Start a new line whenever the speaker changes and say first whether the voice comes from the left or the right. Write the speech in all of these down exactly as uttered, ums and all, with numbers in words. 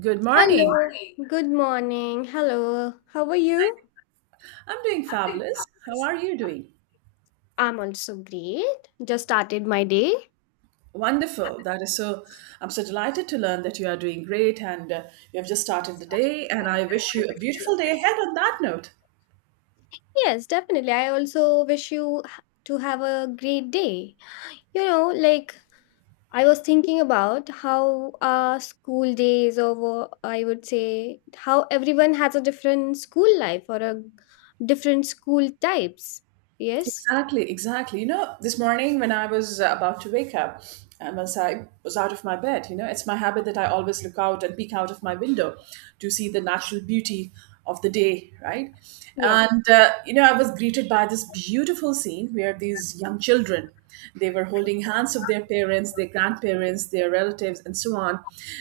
right: Good morning.
left: Hello, good morning. Hello, how are you?
right: I'm doing fabulous. How are you doing?
left: I'm also great. Just started my day.
right: Wonderful. That is so. I'm so delighted to learn that you are doing great and uh, you have just started the day. And I wish you a beautiful day ahead on that note.
left: Yes, definitely. I also wish you h- to have a great day. You know, like I was thinking about how our school days, or wha- I would say, how everyone has a different school life or a different school types. Yes?
right: Exactly, exactly. You know, this morning when I was uh, about to wake up, and once I was out of my bed, you know, it's my habit that I always look out and peek out of my window to see the natural beauty of the day, right?
left: Yeah.
right: And, uh, you know, I was greeted by this beautiful scene where these young children, they were holding hands of their parents, their grandparents, their relatives, and so on.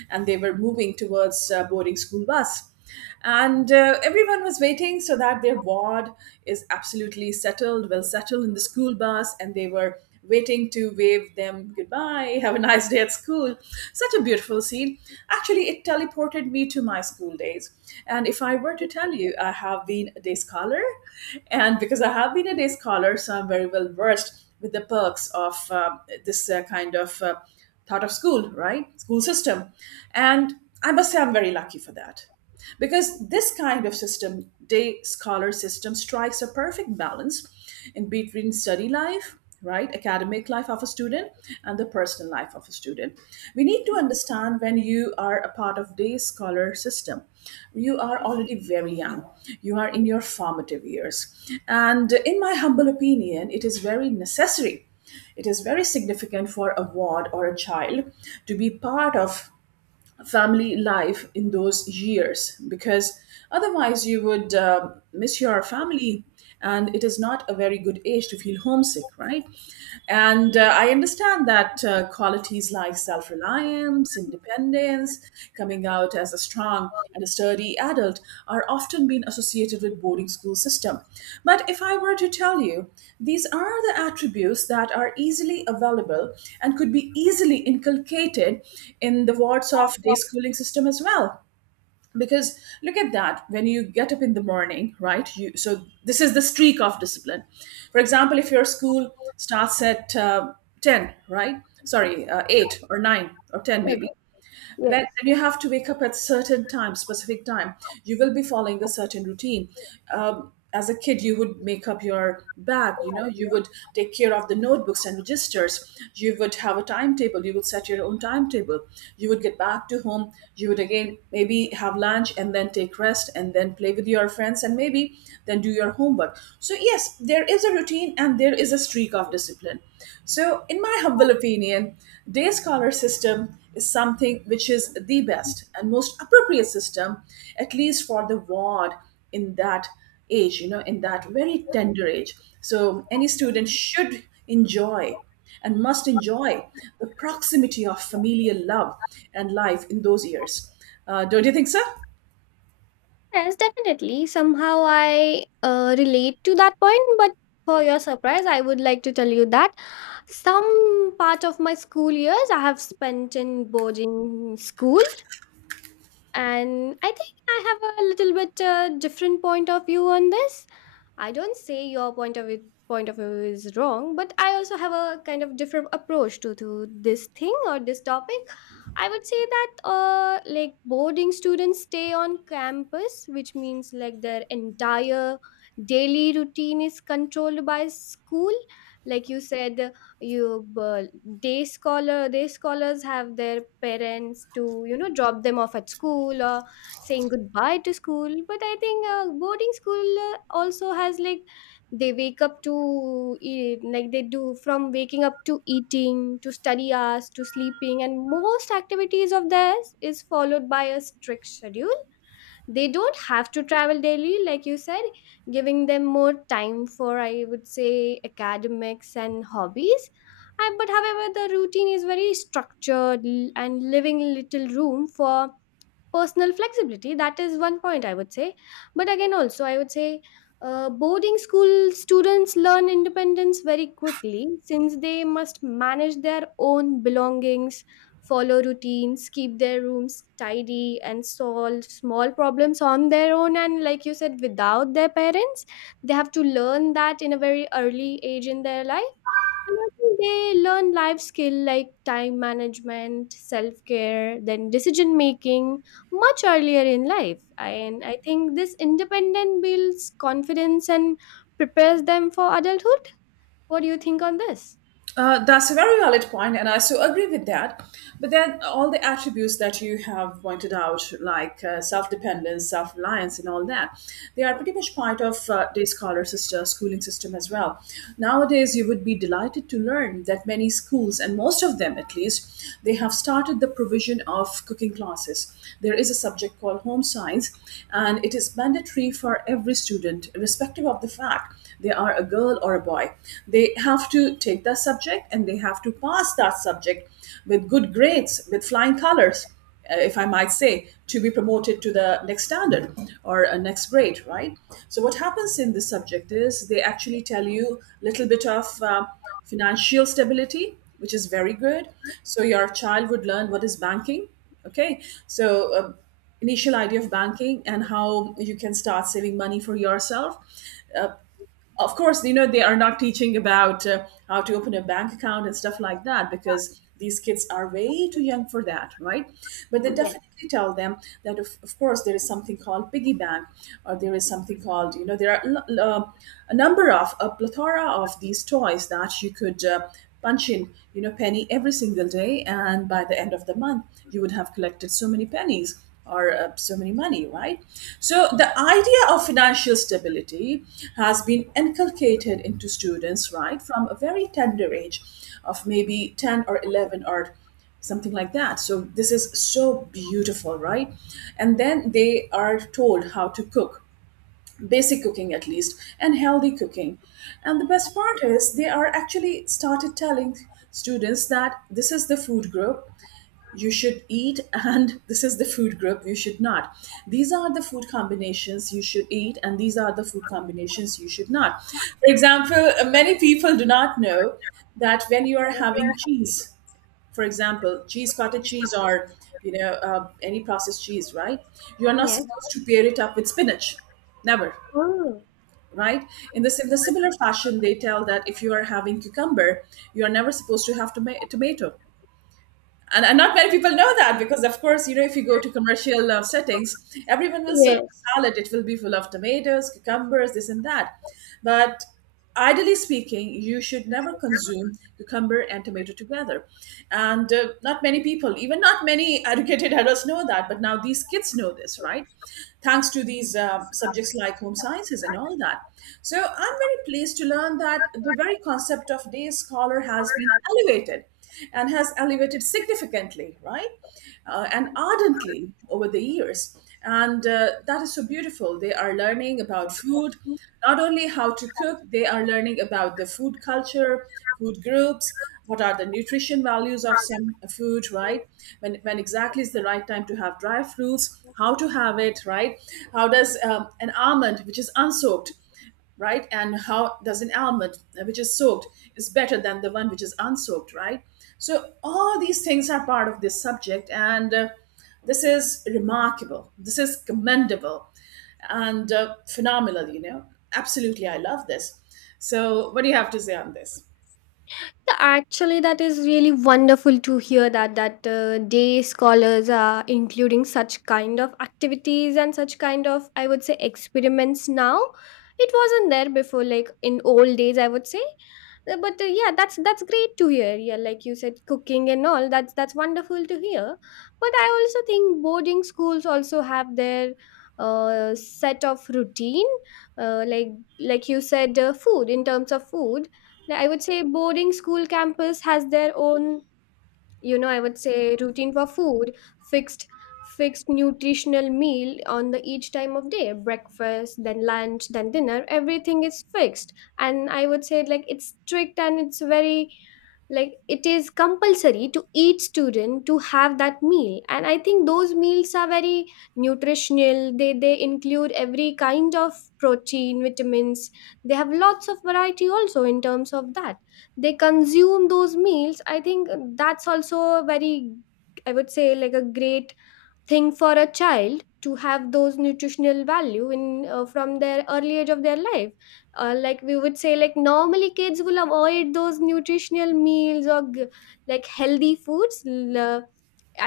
right: And they were moving towards uh, boarding school bus. And uh, everyone was waiting so that their ward is absolutely settled, well settled in the school bus, and they were waiting to wave them goodbye, have a nice day at school. Such a beautiful scene. Actually, it teleported me to my school days. And if I were to tell you, I have been a day scholar, and because I have been a day scholar, so I'm very well versed with the perks of uh, this uh, kind of uh, thought of school, right? School system. And I must say, I'm very lucky for that because this kind of system, day scholar system, strikes a perfect balance in between study life, right, academic life of a student and the personal life of a student. We need to understand, when you are a part of day scholar system, you are already very young. You are in your formative years, and in my humble opinion, it is very necessary, it is very significant for a ward or a child to be part of family life in those years, because otherwise you would uh, miss your family, and it is not a very good age to feel homesick, right? And uh, i understand that uh, qualities like self-reliance, independence, coming out as a strong and a sturdy adult are often being associated with boarding school system. But if I were to tell you, these are the attributes that are easily available and could be easily inculcated in the wards of day schooling system as well. Because look at that, when you get up in the morning, right, you, so this is the streak of discipline. For example, if your school starts at uh, ten, right, sorry, uh, eight or nine or ten
left: Yeah.
right: maybe. Right? Then you have to wake up at certain time, specific time. You will be following the certain routine. Um, as a kid, you would make up your bag. You know, you would take care of the notebooks and registers. You would have a timetable. You would set your own timetable. You would get back to home. You would again maybe have lunch and then take rest and then play with your friends and maybe then do your homework. So yes, there is a routine and there is a streak of discipline. So, in my humble opinion, day scholar system is something which is the best and most appropriate system, at least for the ward, in that age, you know, in that very tender age. So any student should enjoy and must enjoy the proximity of familial love and life in those years. Uh, don't you think so?
left: Yes, definitely. Somehow I uh, relate to that point, but for your surprise, I would like to tell you that some part of my school years I have spent in boarding school, and I think I have a little bit uh, different point of view on this. I don't say your point of view, point of view is wrong, but I also have a kind of different approach to, to this thing or this topic. I would say that uh, like boarding students stay on campus, which means like their entire daily routine is controlled by school. Like you said, you uh, day scholar day scholars have their parents to you know drop them off at school or saying goodbye to school, but I think uh, boarding school uh, also has like they wake up to eat, like they do from waking up to eating to study hours to sleeping, and most activities of theirs is followed by a strict schedule. They don't have to travel daily, like you said, giving them more time for, I would say, academics and hobbies. Uh, but however, the routine is very structured l- and leaving little room for personal flexibility. That is one point I would say. But again, also, I would say uh, boarding school students learn independence very quickly, since they must manage their own belongings, follow routines, keep their rooms tidy, and solve small problems on their own. And like you said, without their parents, they have to learn that in a very early age in their life. And also they learn life skill like time management, self-care, then decision making much earlier in life. And I think this independent builds confidence and prepares them for adulthood. What do you think on this?
right: Uh, that's a very valid point, and I so agree with that. But then, all the attributes that you have pointed out, like uh, self dependence, self reliance, and all that, they are pretty much part of uh, the scholar sister schooling system as well. Nowadays, you would be delighted to learn that many schools, and most of them at least, they have started the provision of cooking classes. There is a subject called home science, and it is mandatory for every student, irrespective of the fact they are a girl or a or boy. They have to take that subject and they have to pass that subject with good grades, with flying colors, uh, if I might say, to be promoted to the next standard or a next grade, right? So what happens in this subject is they actually tell you a little bit of uh, financial stability, which is very good. So your child would learn what is banking. Okay, so uh, initial idea of banking and how you can start saving money for yourself. Uh, of course, you know, they are not teaching about uh, how to open a bank account and stuff like that, because these kids are way too young for that, right? But they
left: Yes.
right: definitely tell them that, of, of course, there is something called piggy bank, or there is something called, you know, there are l- l- uh, a number of, a plethora of these toys that you could uh, punch in, you know, penny every single day. And by the end of the month, you would have collected so many pennies or uh, so many money, right? So the idea of financial stability has been inculcated into students, right, from a very tender age of maybe ten or eleven or something like that. So this is so beautiful, right? And then they are told how to cook, basic cooking at least, and healthy cooking. And the best part is, they are actually started telling students that this is the food group you should eat, and this is the food group you should not, these are the food combinations you should eat, and these are the food combinations you should not. For example, uh, many people do not know that when you are having cheese, for example cheese, cottage cheese, or you know, uh, any processed cheese, right, you are not
left: Yes.
right: supposed to pair it up with spinach, never,
left: Oh.
right: right? In the, in the similar fashion, they tell that if you are having cucumber, you are never supposed to have toma- tomato. And, and not many people know that, because of course, you know, if you go to commercial uh, settings, everyone will serve
left: Yes.
right: salad, it will be full of tomatoes, cucumbers, this and that. But ideally speaking, you should never consume cucumber and tomato together. And uh, not many people, even not many educated adults know that,
left: You.
right: but now these kids know this, right? Thanks to these uh, subjects like home sciences and all that. So I'm very pleased to learn that the very concept of day scholar has been elevated, and has elevated significantly, right, uh, and ardently over the years. And uh, that is so beautiful. They are learning about food, not only how to cook, they are learning about the food culture, food groups, what are the nutrition values of some food, right? When, when exactly is the right time to have dry fruits, how to have it, right? How does um, an almond, which is unsoaked, right? And how does an almond uh, which is soaked is better than the one which is unsoaked, right? So all these things are part of this subject, and uh, this is remarkable. This is commendable, and uh, phenomenal. You know, absolutely, I love this. So, what do you have to say on this?
left: Actually, that is really wonderful to hear that that uh, day scholars are including such kind of activities and such kind of, I would say, experiments now. It wasn't there before, like in old days, I would say. Uh, But uh, yeah, that's that's great to hear. Yeah, like you said, cooking and all. That's that's wonderful to hear. But I also think boarding schools also have their uh, set of routine, uh, like like you said, uh, food in terms of food. Like, I would say boarding school campus has their own, you know, I would say routine for food, fixed fixed nutritional meal on the each time of day: breakfast, then lunch, then dinner. Everything is fixed. And I would say like it's strict, and it's very like it is compulsory to each student to have that meal. And I think those meals are very nutritional. They they include every kind of protein, vitamins. They have lots of variety also in terms of that they consume those meals. I think that's also a very, I would say, like a great thing for a child to have those nutritional value in uh, from their early age of their life. Uh, like we would say, like normally kids will avoid those nutritional meals or g- like healthy foods l- uh,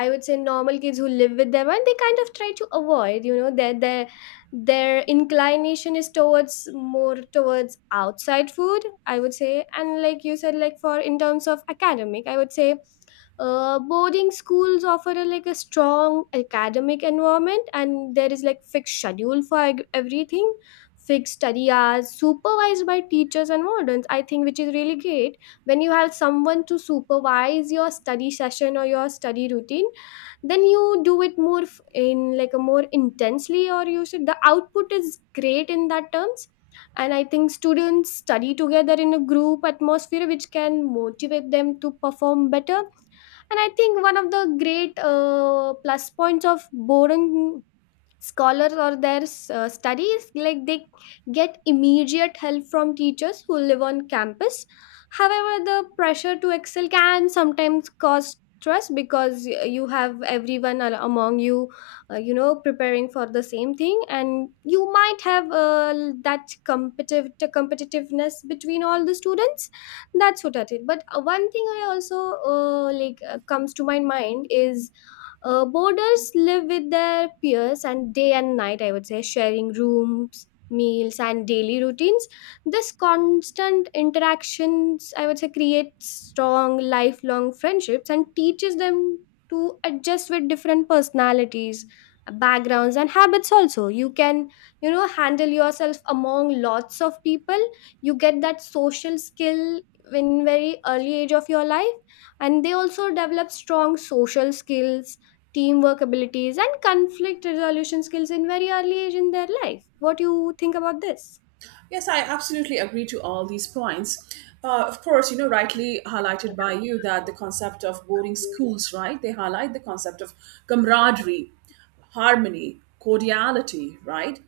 left: I would say, normal kids who live with their mind, they kind of try to avoid, you know, their their their inclination is towards more towards outside food, I would say. And like you said, like for in terms of academic, I would say uh, boarding schools offer a, like a strong academic environment, and there is like fixed schedule for eg- everything, fixed study hours supervised by teachers and wardens. I think which is really great. When you have someone to supervise your study session or your study routine, then you do it more f- in like a more intensely, or you should the output is great in that terms. And I think students study together in a group atmosphere, which can motivate them to perform better. And I think one of the great uh, plus points of boring scholars or their uh, studies, like they get immediate help from teachers who live on campus. However, the pressure to excel can sometimes cause stress, because y- you have everyone al- among you, uh, you know, preparing for the same thing, and you might have uh, that competitive competitiveness between all the students. That's what I did. But uh, one thing I also, uh, like uh, comes to my mind is uh, boarders live with their peers and day and night, I would say, sharing rooms, meals, and daily routines. This constant interactions, I would say, creates strong lifelong friendships and teaches them to adjust with different personalities, backgrounds, and habits. Also, you can, you know, handle yourself among lots of people. You get that social skill in very early age of your life. And they also develop strong social skills, teamwork abilities, and conflict resolution skills in very early age in their life. What do you think about this?
right: Yes, I absolutely agree to all these points. Uh, of course, you know, rightly highlighted by you, that the concept of boarding schools, right? They highlight the concept of camaraderie, harmony, cordiality, right?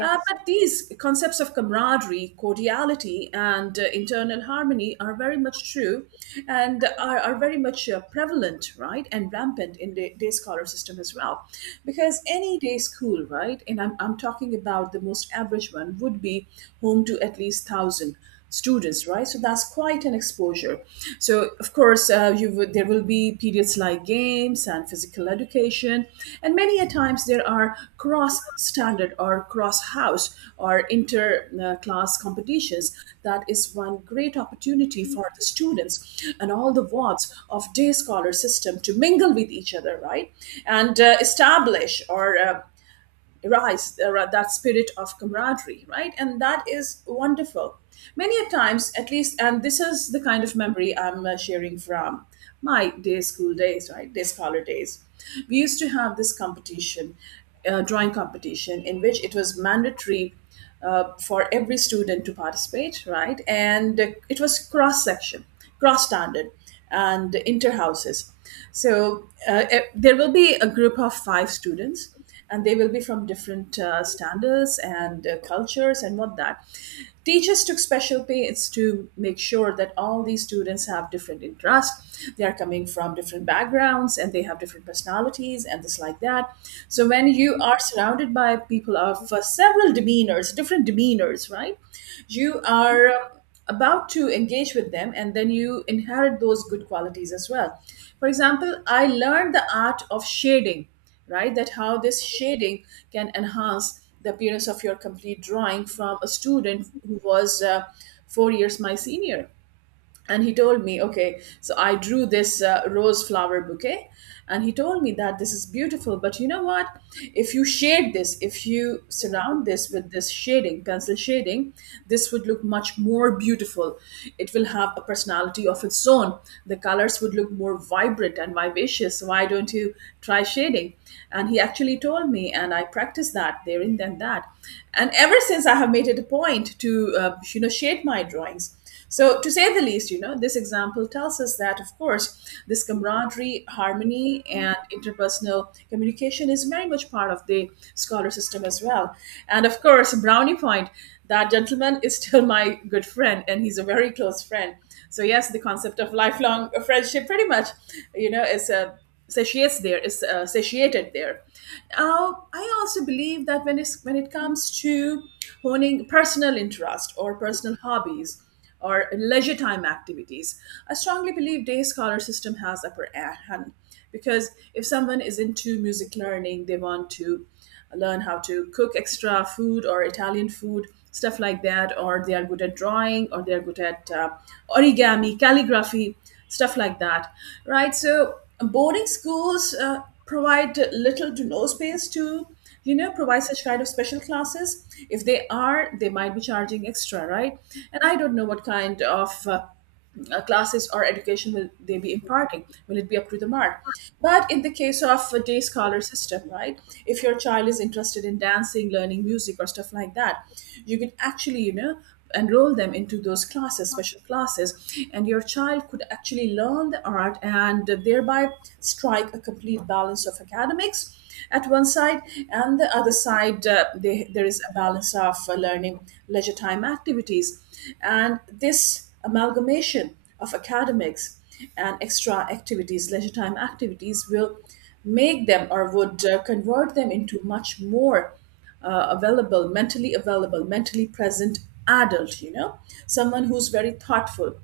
right: Uh, but these concepts of camaraderie, cordiality, and uh, internal harmony are very much true, and are, are very much uh, prevalent, right? And rampant in the day scholar system as well. Because any day school, right? And I'm, I'm talking about the most average one, would be home to at least one thousand students, right? So that's quite an exposure. So of course, uh, you would, there will be periods like games and physical education, and many a times there are cross standard or cross house or inter uh, class competitions. That is one great opportunity for the students and all the wards of day scholar system to mingle with each other, right? And uh, establish or uh, rise uh, that spirit of camaraderie, right? And that is wonderful. Many a times, at least, and this is the kind of memory i'm uh, sharing from my day school days, right, day scholar days. We used to have this competition, uh, drawing competition, in which it was mandatory uh, for every student to participate, right? And uh, it was cross section, cross standard, and inter houses. So uh, e- there will be a group of five students, and they will be from different uh, standards and uh, cultures and what that. Teachers took special pains to make sure that all these students have different interests. They are coming from different backgrounds, and they have different personalities personalities and this like that. So when you are surrounded by people of uh, several demeanors, different demeanors, right, you are um, about to engage with them, and then you inherit those good qualities as well. For example, I learned the art of shading, right? That how this shading can enhance the appearance of your complete drawing, from a student who was uh, four years my senior. And he told me, okay, so I drew this uh, rose flower bouquet, and he told me that this is beautiful, but you know what, if you shade this, if you surround this with this shading, pencil shading, this would look much more beautiful. It will have a personality of its own. The colors would look more vibrant and vivacious. So why don't you try shading? And he actually told me, and I practiced that there and then. That, and ever since, I have made it a point to uh, you know shade my drawings. So, to say the least, you know, this example tells us that, of course, this camaraderie, harmony, and interpersonal communication is very much part of the scholar system as well. And of course, brownie point, that gentleman is still my good friend, and he's a very close friend. So, yes, the concept of lifelong friendship pretty much, you know, is uh, satiates there, is uh, satiated there. Now, I also believe that when, it's, when it comes to honing personal interest or personal hobbies, or leisure time activities. I strongly believe day scholar system has upper hand, because if someone is into music learning, they want to learn how to cook extra food or Italian food, stuff like that, or they are good at drawing, or they are good at uh, origami, calligraphy, stuff like that, right? So boarding schools uh, provide little to no space to, you know, provide such kind of special classes. If they are, they might be charging extra, right? And I don't know what kind of uh, uh, classes or education will they be imparting, will it be up to the mark. But in the case of a day scholar system, right, if your child is interested in dancing, learning music, or stuff like that, you can actually, you know, enroll them into those classes, special classes, and your child could actually learn the art, and thereby strike a complete balance of academics at one side, and the other side, uh, they, there is a balance of uh, learning, leisure time activities. And this amalgamation of academics and extra activities, leisure time activities, will make them, or would uh, convert them into much more uh, available, mentally available, mentally present adult, you know, someone who's very thoughtful,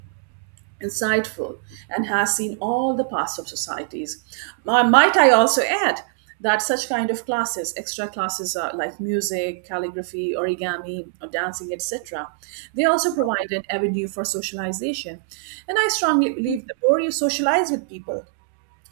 right: insightful, and has seen all the paths of societies. Uh, might I also add that such kind of classes, extra classes uh, like music, calligraphy, origami, or dancing, et cetera, they also provide an avenue for socialization. And I strongly believe the more you socialize with people,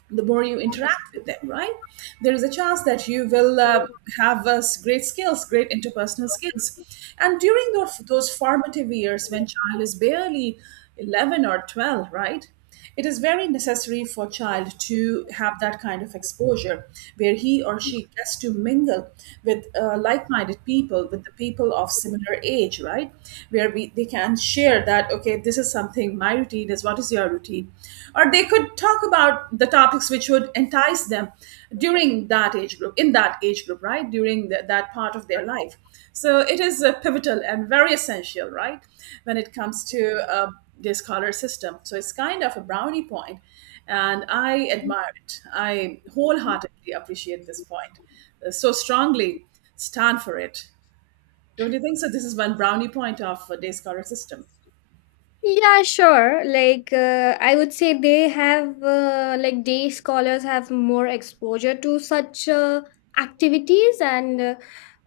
right: the more you interact with them, right? There is a chance that you will uh, have uh, great skills, great interpersonal skills. And during those, those formative years when child is barely eleven or twelve, right? It is very necessary for child to have that kind of exposure where he or she gets to mingle with uh, like-minded people, with the people of similar age, right? Where we, they can share that, okay, this is something, my routine is, what is your routine, or they could talk about the topics which would entice them during that age group, in that age group, right, during the, that part of their life. So it is uh, pivotal and very essential, right, when it comes to uh, the scholar system. So it's kind of a brownie point, and I admire it, I wholeheartedly appreciate this point, uh, so strongly stand for it. Don't you think so? This is one brownie point of uh, day scholar system.
left: Yeah, sure. Like, uh, I would say they have, uh, like day scholars have more exposure to such uh, activities, and uh,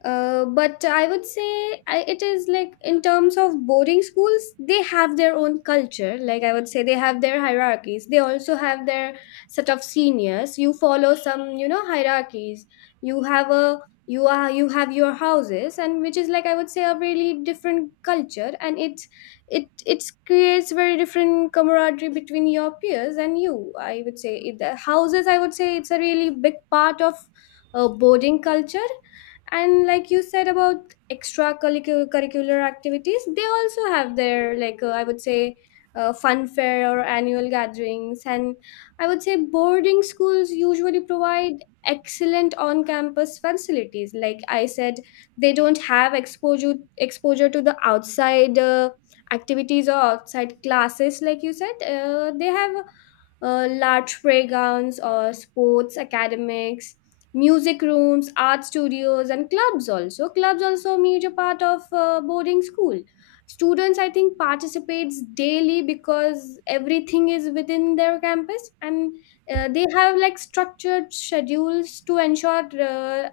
left: uh, but I would say I, it is like in terms of boarding schools, they have their own culture. Like, I would say they have their hierarchies. They also have their set of seniors. You follow some, you know, hierarchies. You have a you are you have your houses, and which is like, I would say, a really different culture, and it it it creates very different camaraderie between your peers and you. I would say it, the houses, I would say, it's a really big part of uh, boarding culture. And like you said about extracurricular activities, they also have their like, uh, I would say, uh, fun fair or annual gatherings. And I would say boarding schools usually provide excellent on-campus facilities. Like I said, they don't have exposure exposure to the outside uh, activities or outside classes. Like you said, uh, they have uh, large playgrounds or sports academics, music rooms, art studios, and clubs. Also clubs also a major part of uh, boarding school students, I think, participates daily because everything is within their campus. And uh, they have like structured schedules to ensure uh,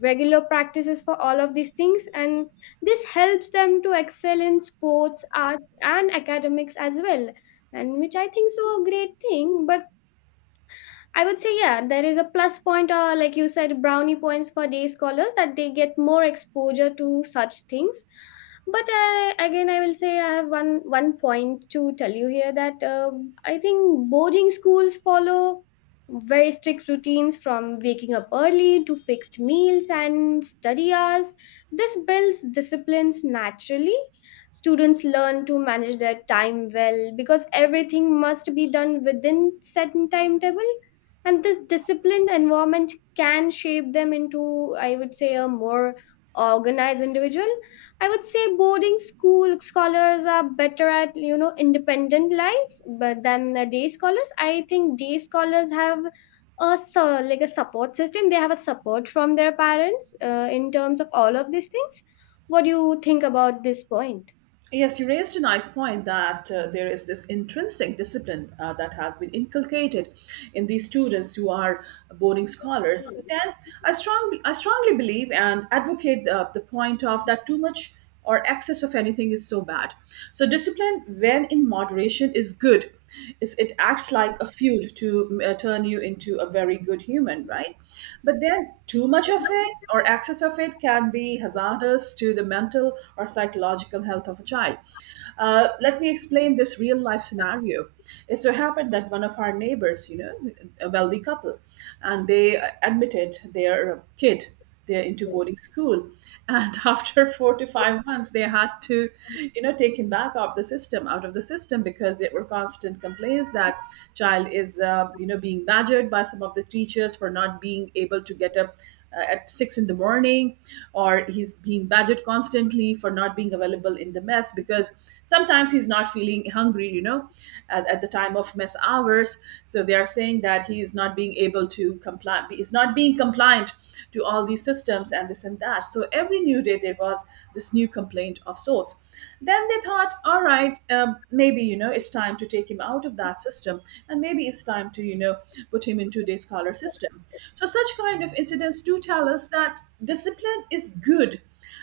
left: regular practices for all of these things. And this helps them to excel in sports, arts, and academics as well. And which I think so a great thing. But I would say, yeah, there is a plus point, or, like you said, brownie points for day scholars that they get more exposure to such things. But uh, again, I will say I have one one point to tell you here that uh, I think boarding schools follow very strict routines, from waking up early to fixed meals and study hours. This builds disciplines naturally. Students learn to manage their time well, because everything must be done within set timetable. And this disciplined environment can shape them into, I would say, a more organized individual. I would say boarding school scholars are better at, you know, independent life but than the day scholars. I think day scholars have a so like a support system. They have a support from their parents uh, in terms of all of these things. What do you think about this point?
right: Yes, you raised a nice point that uh, there is this intrinsic discipline uh, that has been inculcated in these students who are boarding scholars. But then I strongly, I strongly believe and advocate the, the point of that too much or excess of anything is so bad. So discipline, when in moderation, is good. It's, it acts like a fuel to uh, turn you into a very good human, right? But then too much of it, or excess of it, can be hazardous to the mental or psychological health of a child. Uh, let me explain this real life scenario. It so happened that one of our neighbors, you know, a wealthy couple, and they uh, admitted their kid, they're into boarding school, and after four to five months they had to, you know, take him back off the system, out of the system, because there were constant complaints that child is, uh, you know being badgered by some of the teachers for not being able to get up uh, at six in the morning, or he's being badgered constantly for not being available in the mess, because sometimes he's not feeling hungry, you know, at, at the time of mess hours. So they are saying that he is not being able to comply, is not not being compliant to all these systems and this and that. So every new day there was this new complaint of sorts. Then they thought, all right, um, maybe, you know, it's time to take him out of that system, and maybe it's time to, you know, put him into the scholar system. So such kind of incidents do tell us that discipline is good,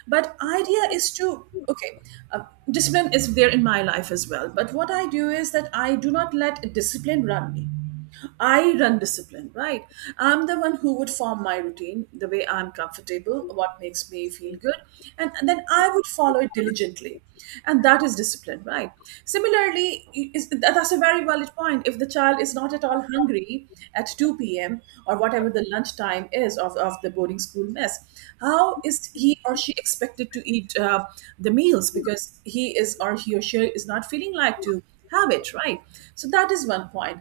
right: but idea is to, okay uh, discipline is there in my life as well, but what I do is that I do not let discipline run me. I run discipline, right? I'm the one who would form my routine the way I'm comfortable, what makes me feel good, and, and then I would follow it diligently. And that is discipline, right? Similarly, is, that- that's a very valid point. If the child is not at all hungry at two p m or whatever the lunchtime is of, of the boarding school mess, how is he or she expected to eat uh, the meals, because he is or he or she is not feeling like to have it, right? So that is one point.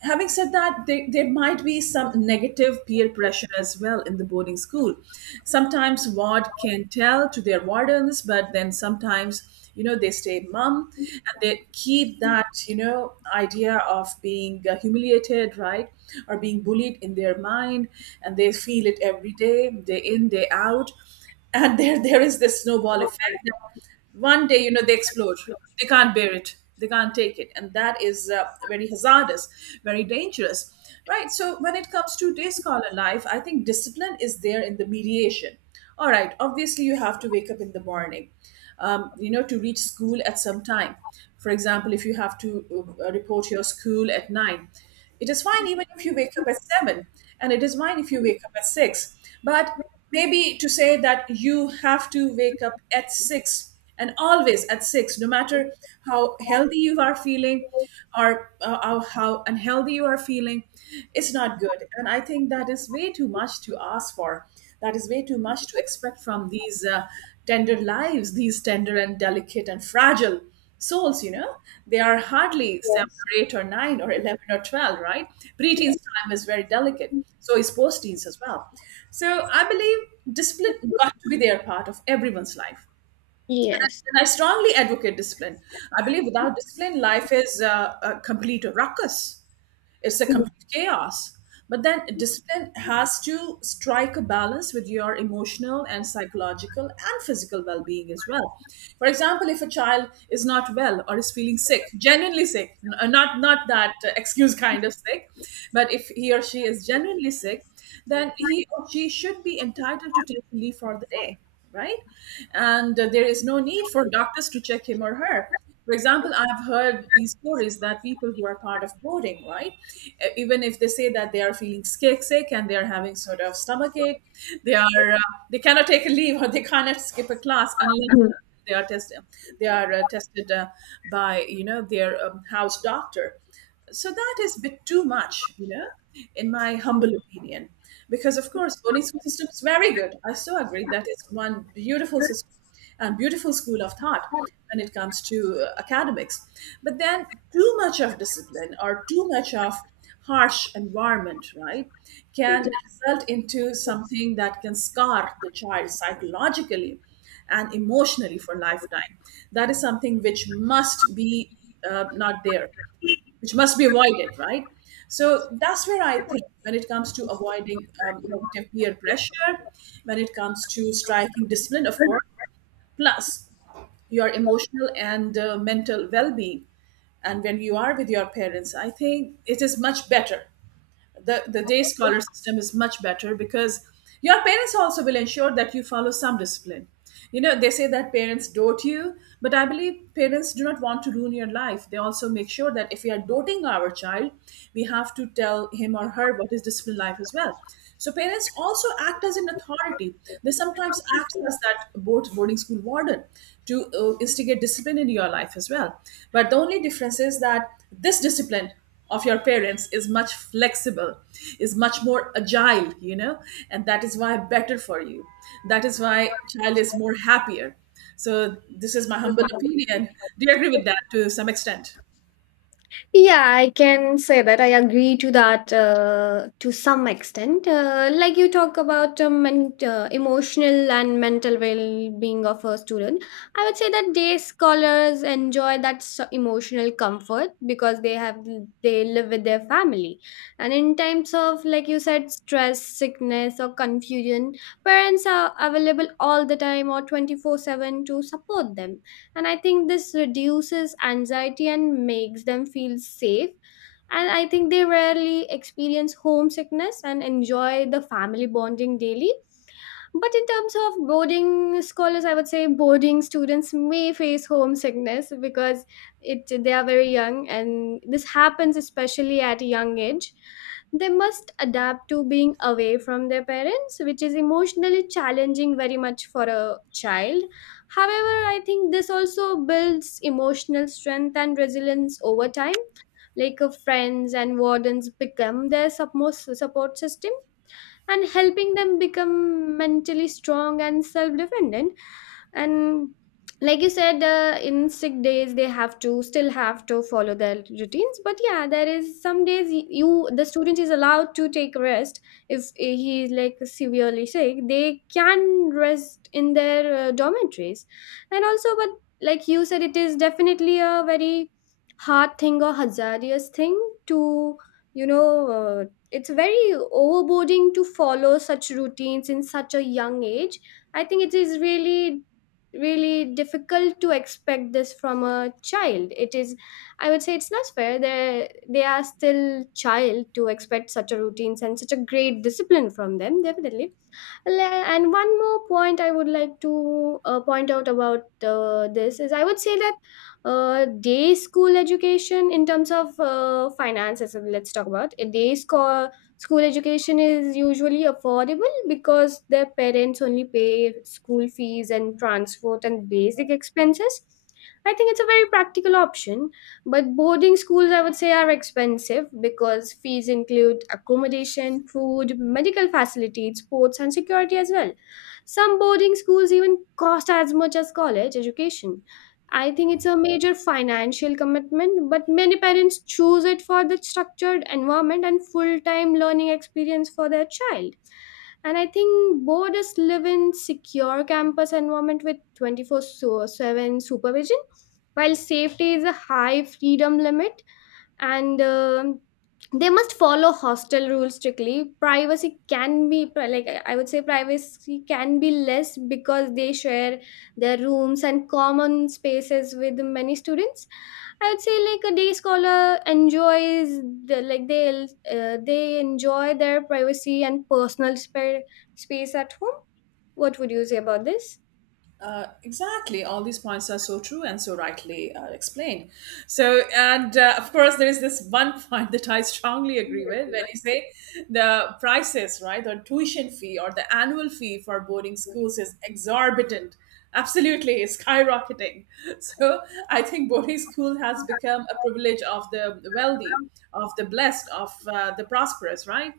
right: Having said that, there, there might be some negative peer pressure as well in the boarding school. Sometimes ward can tell to their wardens, but then sometimes, you know, they stay mum, and they keep that, you know, idea of being uh, humiliated, right, or being bullied in their mind. And they feel it every day, day in day out. And there there is this snowball effect. One day, you know, they explode, they can't bear it, they can't take it. And that is uh, very hazardous, very dangerous, right? So when it comes to day scholar life, I think discipline is there in the mediation. All right, obviously you have to wake up in the morning, um, you know, to reach school at some time. For example, if you have to uh, report your school at nine, it is fine even if you wake up at seven, and it is fine if you wake up at six. But maybe to say that you have to wake up at six and always at six, no matter how healthy you are feeling, or uh, how how unhealthy you are feeling, it's not good. And I think that is way too much to ask for, that is way too much to expect from these uh, tender lives, these tender and delicate and fragile souls, you know. They are hardly seven or eight or nine or eleven or twelve, right? Preteens time is very delicate, so is post-teens as well. So I believe discipline got to be their part of everyone's life.
left: Yes.
right: And I strongly advocate discipline. I believe without discipline, life is uh, a complete ruckus. It's a complete chaos. But then discipline has to strike a balance with your emotional and psychological and physical well being as well. For example, if a child is not well or is feeling sick, genuinely sick, n- uh, not, not that uh, excuse kind of sick, but if he or she is genuinely sick, then he or she should be entitled to take leave for the day, right? And uh, there is no need for doctors to check him or her. For example, I've heard these stories that people who are part of boarding, right? Uh, Even if they say that they are feeling sick, sick and they are having sort of stomachache, they are uh, they cannot take a leave or they cannot skip a class unless they are tested they are uh, tested uh, by you know their um, house doctor. So that is a bit too much you know in my humble opinion. Because of course, boarding school system is very good. I so agree that it's one beautiful system and beautiful school of thought when it comes to uh, academics. But then too much of discipline or too much of harsh environment, right, can result into something that can scar the child psychologically and emotionally for lifetime. That is something which must be uh, not there, which must be avoided, right? So that's where I think when it comes to avoiding um, negative peer pressure, when it comes to striking discipline, of course, plus your emotional and uh, mental well-being. And when you are with your parents, I think it is much better. The, the day scholar system is much better because your parents also will ensure that you follow some discipline. You know, they say that parents dote you, but I believe parents do not want to ruin your life. They also make sure that if we are doting our child, we have to tell him or her what is discipline life as well. So parents also act as an authority. They sometimes act as that board, boarding school warden to uh, instigate discipline in your life as well. But the only difference is that this discipline of your parents is much flexible, is much more agile, you know, and that is why better for you. That is why child is more happier. So this is my humble opinion. Do you agree with that to some extent?
left: Yeah, I can say that I agree to that uh, to some extent. Uh, like you talk about um, men- uh, emotional and mental well-being of a student, I would say that day scholars enjoy that so- emotional comfort because they have they live with their family, and in times of, like you said, stress, sickness, or confusion, parents are available all the time or twenty four seven to support them. And I think this reduces anxiety and makes them feel safe. And I think they rarely experience homesickness and enjoy the family bonding daily. But in terms of boarding scholars, I would say boarding students may face homesickness, because it they are very young, and this happens especially at a young age. They must adapt to being away from their parents, which is emotionally challenging very much for a child. However, I think this also builds emotional strength and resilience over time. Like, uh, friends and wardens become their sup- most support system and helping them become mentally strong and self-dependent. And like you said, uh, in sick days they have to still have to follow their routines, but yeah, there is some days y- you the student is allowed to take rest. If eh, he is like severely sick, they can rest in their uh, dormitories. And also, but like you said, it is definitely a very hard thing or hazardous thing to, you know, uh, it's very overboarding to follow such routines in such a young age. I think it is really, really difficult to expect this from a child. It is, I would say, it's not fair. They they are still child to expect such a routines and such a great discipline from them. Definitely, Le- and one more point I would like to uh, point out about uh, this is, I would say that uh, day school education in terms of uh, finances, uh, let's talk about a day school. School education is usually affordable because their parents only pay school fees and transport and basic expenses. I think it's a very practical option. But boarding schools, I would say, are expensive because fees include accommodation, food, medical facilities, sports, and security as well. Some boarding schools even cost as much as college education. I think it's a major financial commitment, but many parents choose it for the structured environment and full time learning experience for their child. And I think boarders live in secure campus environment with twenty four seven supervision, while safety is a high freedom limit. And um, they must follow hostel rules strictly. Privacy can be pri- like i I would say privacy can be less because they share their rooms and common spaces with many students. I would say like a day scholar enjoys the like they uh, they enjoy their privacy and personal spa- space at home. What would you say about this?
right: Uh, exactly. All these points are so true and so rightly uh, explained. So, and uh, of course, there is this one point that I strongly agree with when you say the prices, right, the tuition fee or the annual fee for boarding schools is exorbitant. Absolutely, it's skyrocketing. So, I think boarding school has become a privilege of the wealthy, of the blessed, of uh, the prosperous, right?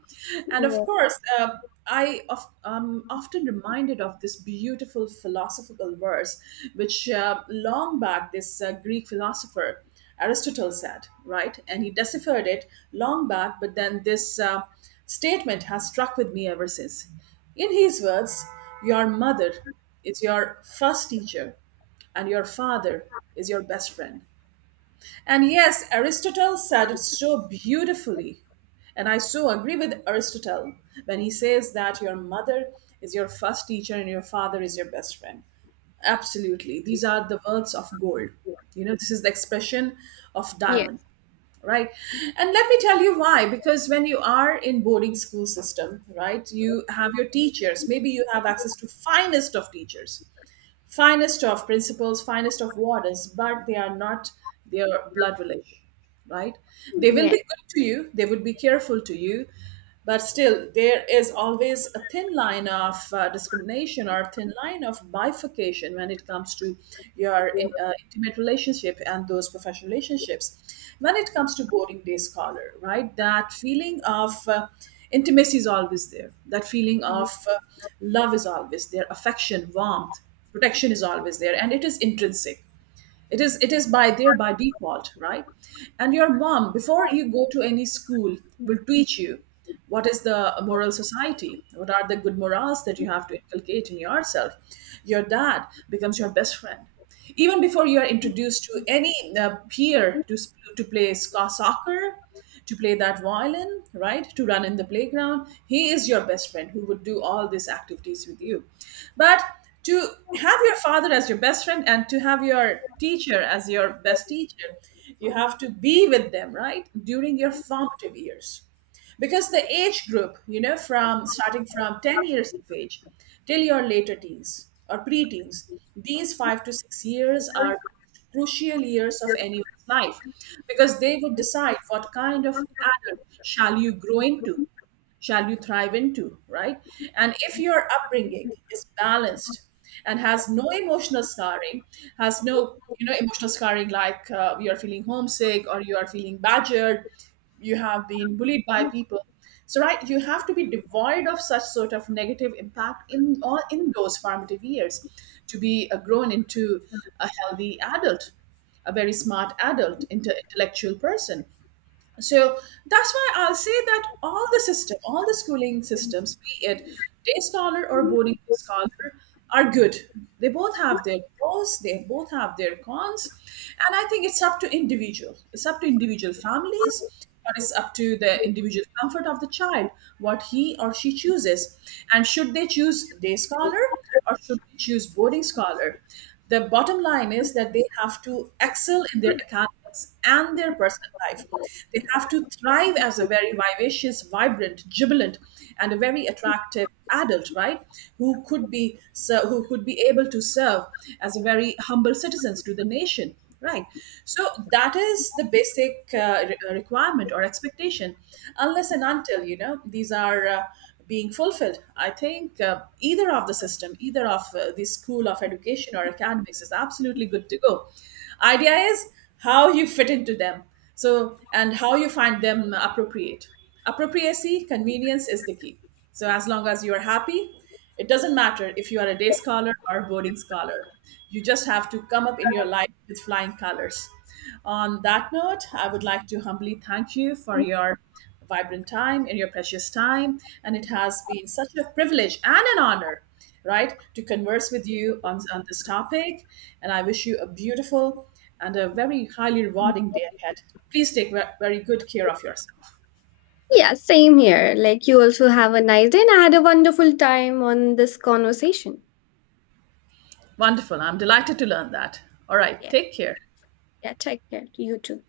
right: And of
left: Yeah.
right: course, uh, I of, am often reminded of this beautiful philosophical verse, which uh, long back this uh, Greek philosopher Aristotle said, right? And he deciphered it long back, but then this uh, statement has struck with me ever since. In his words, your mother is your first teacher, and your father is your best friend. And yes, Aristotle said it so beautifully. And I so agree with Aristotle when he says that your mother is your first teacher and your father is your best friend. Absolutely. These are the words of gold. You know, this is the expression of diamond,
left: Yes.
right: right? And let me tell you why. Because when you are in boarding school system, right, you have your teachers. Maybe you have access to finest of teachers, finest of principals, finest of wardens, but they are not their blood relation, right? They will
left: Yeah.
right: be good to you, they will be careful to you, but still, there is always a thin line of uh, discrimination or a thin line of bifurcation when it comes to your in, uh, intimate relationship and those professional relationships. When it comes to boarding day scholar, right? That feeling of uh, intimacy is always there. That feeling of uh, love is always there. Affection, warmth, protection is always there, and it is intrinsic. It is it is by there by default, right? And your mom, before you go to any school, will teach you what is the moral society, what are the good morals that you have to inculcate in yourself. Your dad becomes your best friend even before you are introduced to any uh, peer, to, s- to play sc- soccer, to play that violin, right? To run in the playground. He is your best friend who would do all these activities with you. But to have your father as your best friend and to have your teacher as your best teacher, you have to be with them, right? During your formative years. Because the age group, you know, from starting from ten years of age till your later teens or preteens, these five to six years are crucial years of anyone's life, because they would decide what kind of adult shall you grow into, shall you thrive into, right? And if your upbringing is balanced and has no emotional scarring, has no, you know, emotional scarring like uh, you are feeling homesick or you are feeling badgered, you have been bullied by people. So right, you have to be devoid of such sort of negative impact in all in those formative years to be uh, grown into a healthy adult, a very smart adult, inte- intellectual person. So that's why I'll say that all the system, all the schooling systems, be it day scholar or boarding scholar, are good. They both have their pros, they both have their cons, and I think it's up to individual. It's up to individual families, but it's up to the individual comfort of the child, what he or she chooses. And should they choose day scholar or should they choose boarding scholar? The bottom line is that they have to excel in their academics and their personal life. They have to thrive as a very vivacious, vibrant, jubilant, and a very attractive adult, right? Who could be so, who could be able to serve as a very humble citizens to the nation. Right. So that is the basic uh, re- uh, requirement or expectation, unless and until, you know, these are uh, being fulfilled. I think uh, either of the system, either of uh, the school of education or academics is absolutely good to go. Idea is how you fit into them. So, and how you find them appropriate. Appropriacy, convenience is the key. So, as long as you are happy, it doesn't matter if you are a day scholar or a boarding scholar. You just have to come up in your life with flying colors. On that note, I would like to humbly thank you for your vibrant time and your precious time. And it has been such a privilege and an honor, right, to converse with you on, on this topic. And I wish you a beautiful and a very highly rewarding day ahead. Please take ve- very good care of yourself.
left: Yeah, same here. Like you also have a nice day, and I had a wonderful time on this conversation.
right: Wonderful. I'm delighted to learn that. All right.
left: Yeah.
right: Take care.
left: Yeah, take care. You too.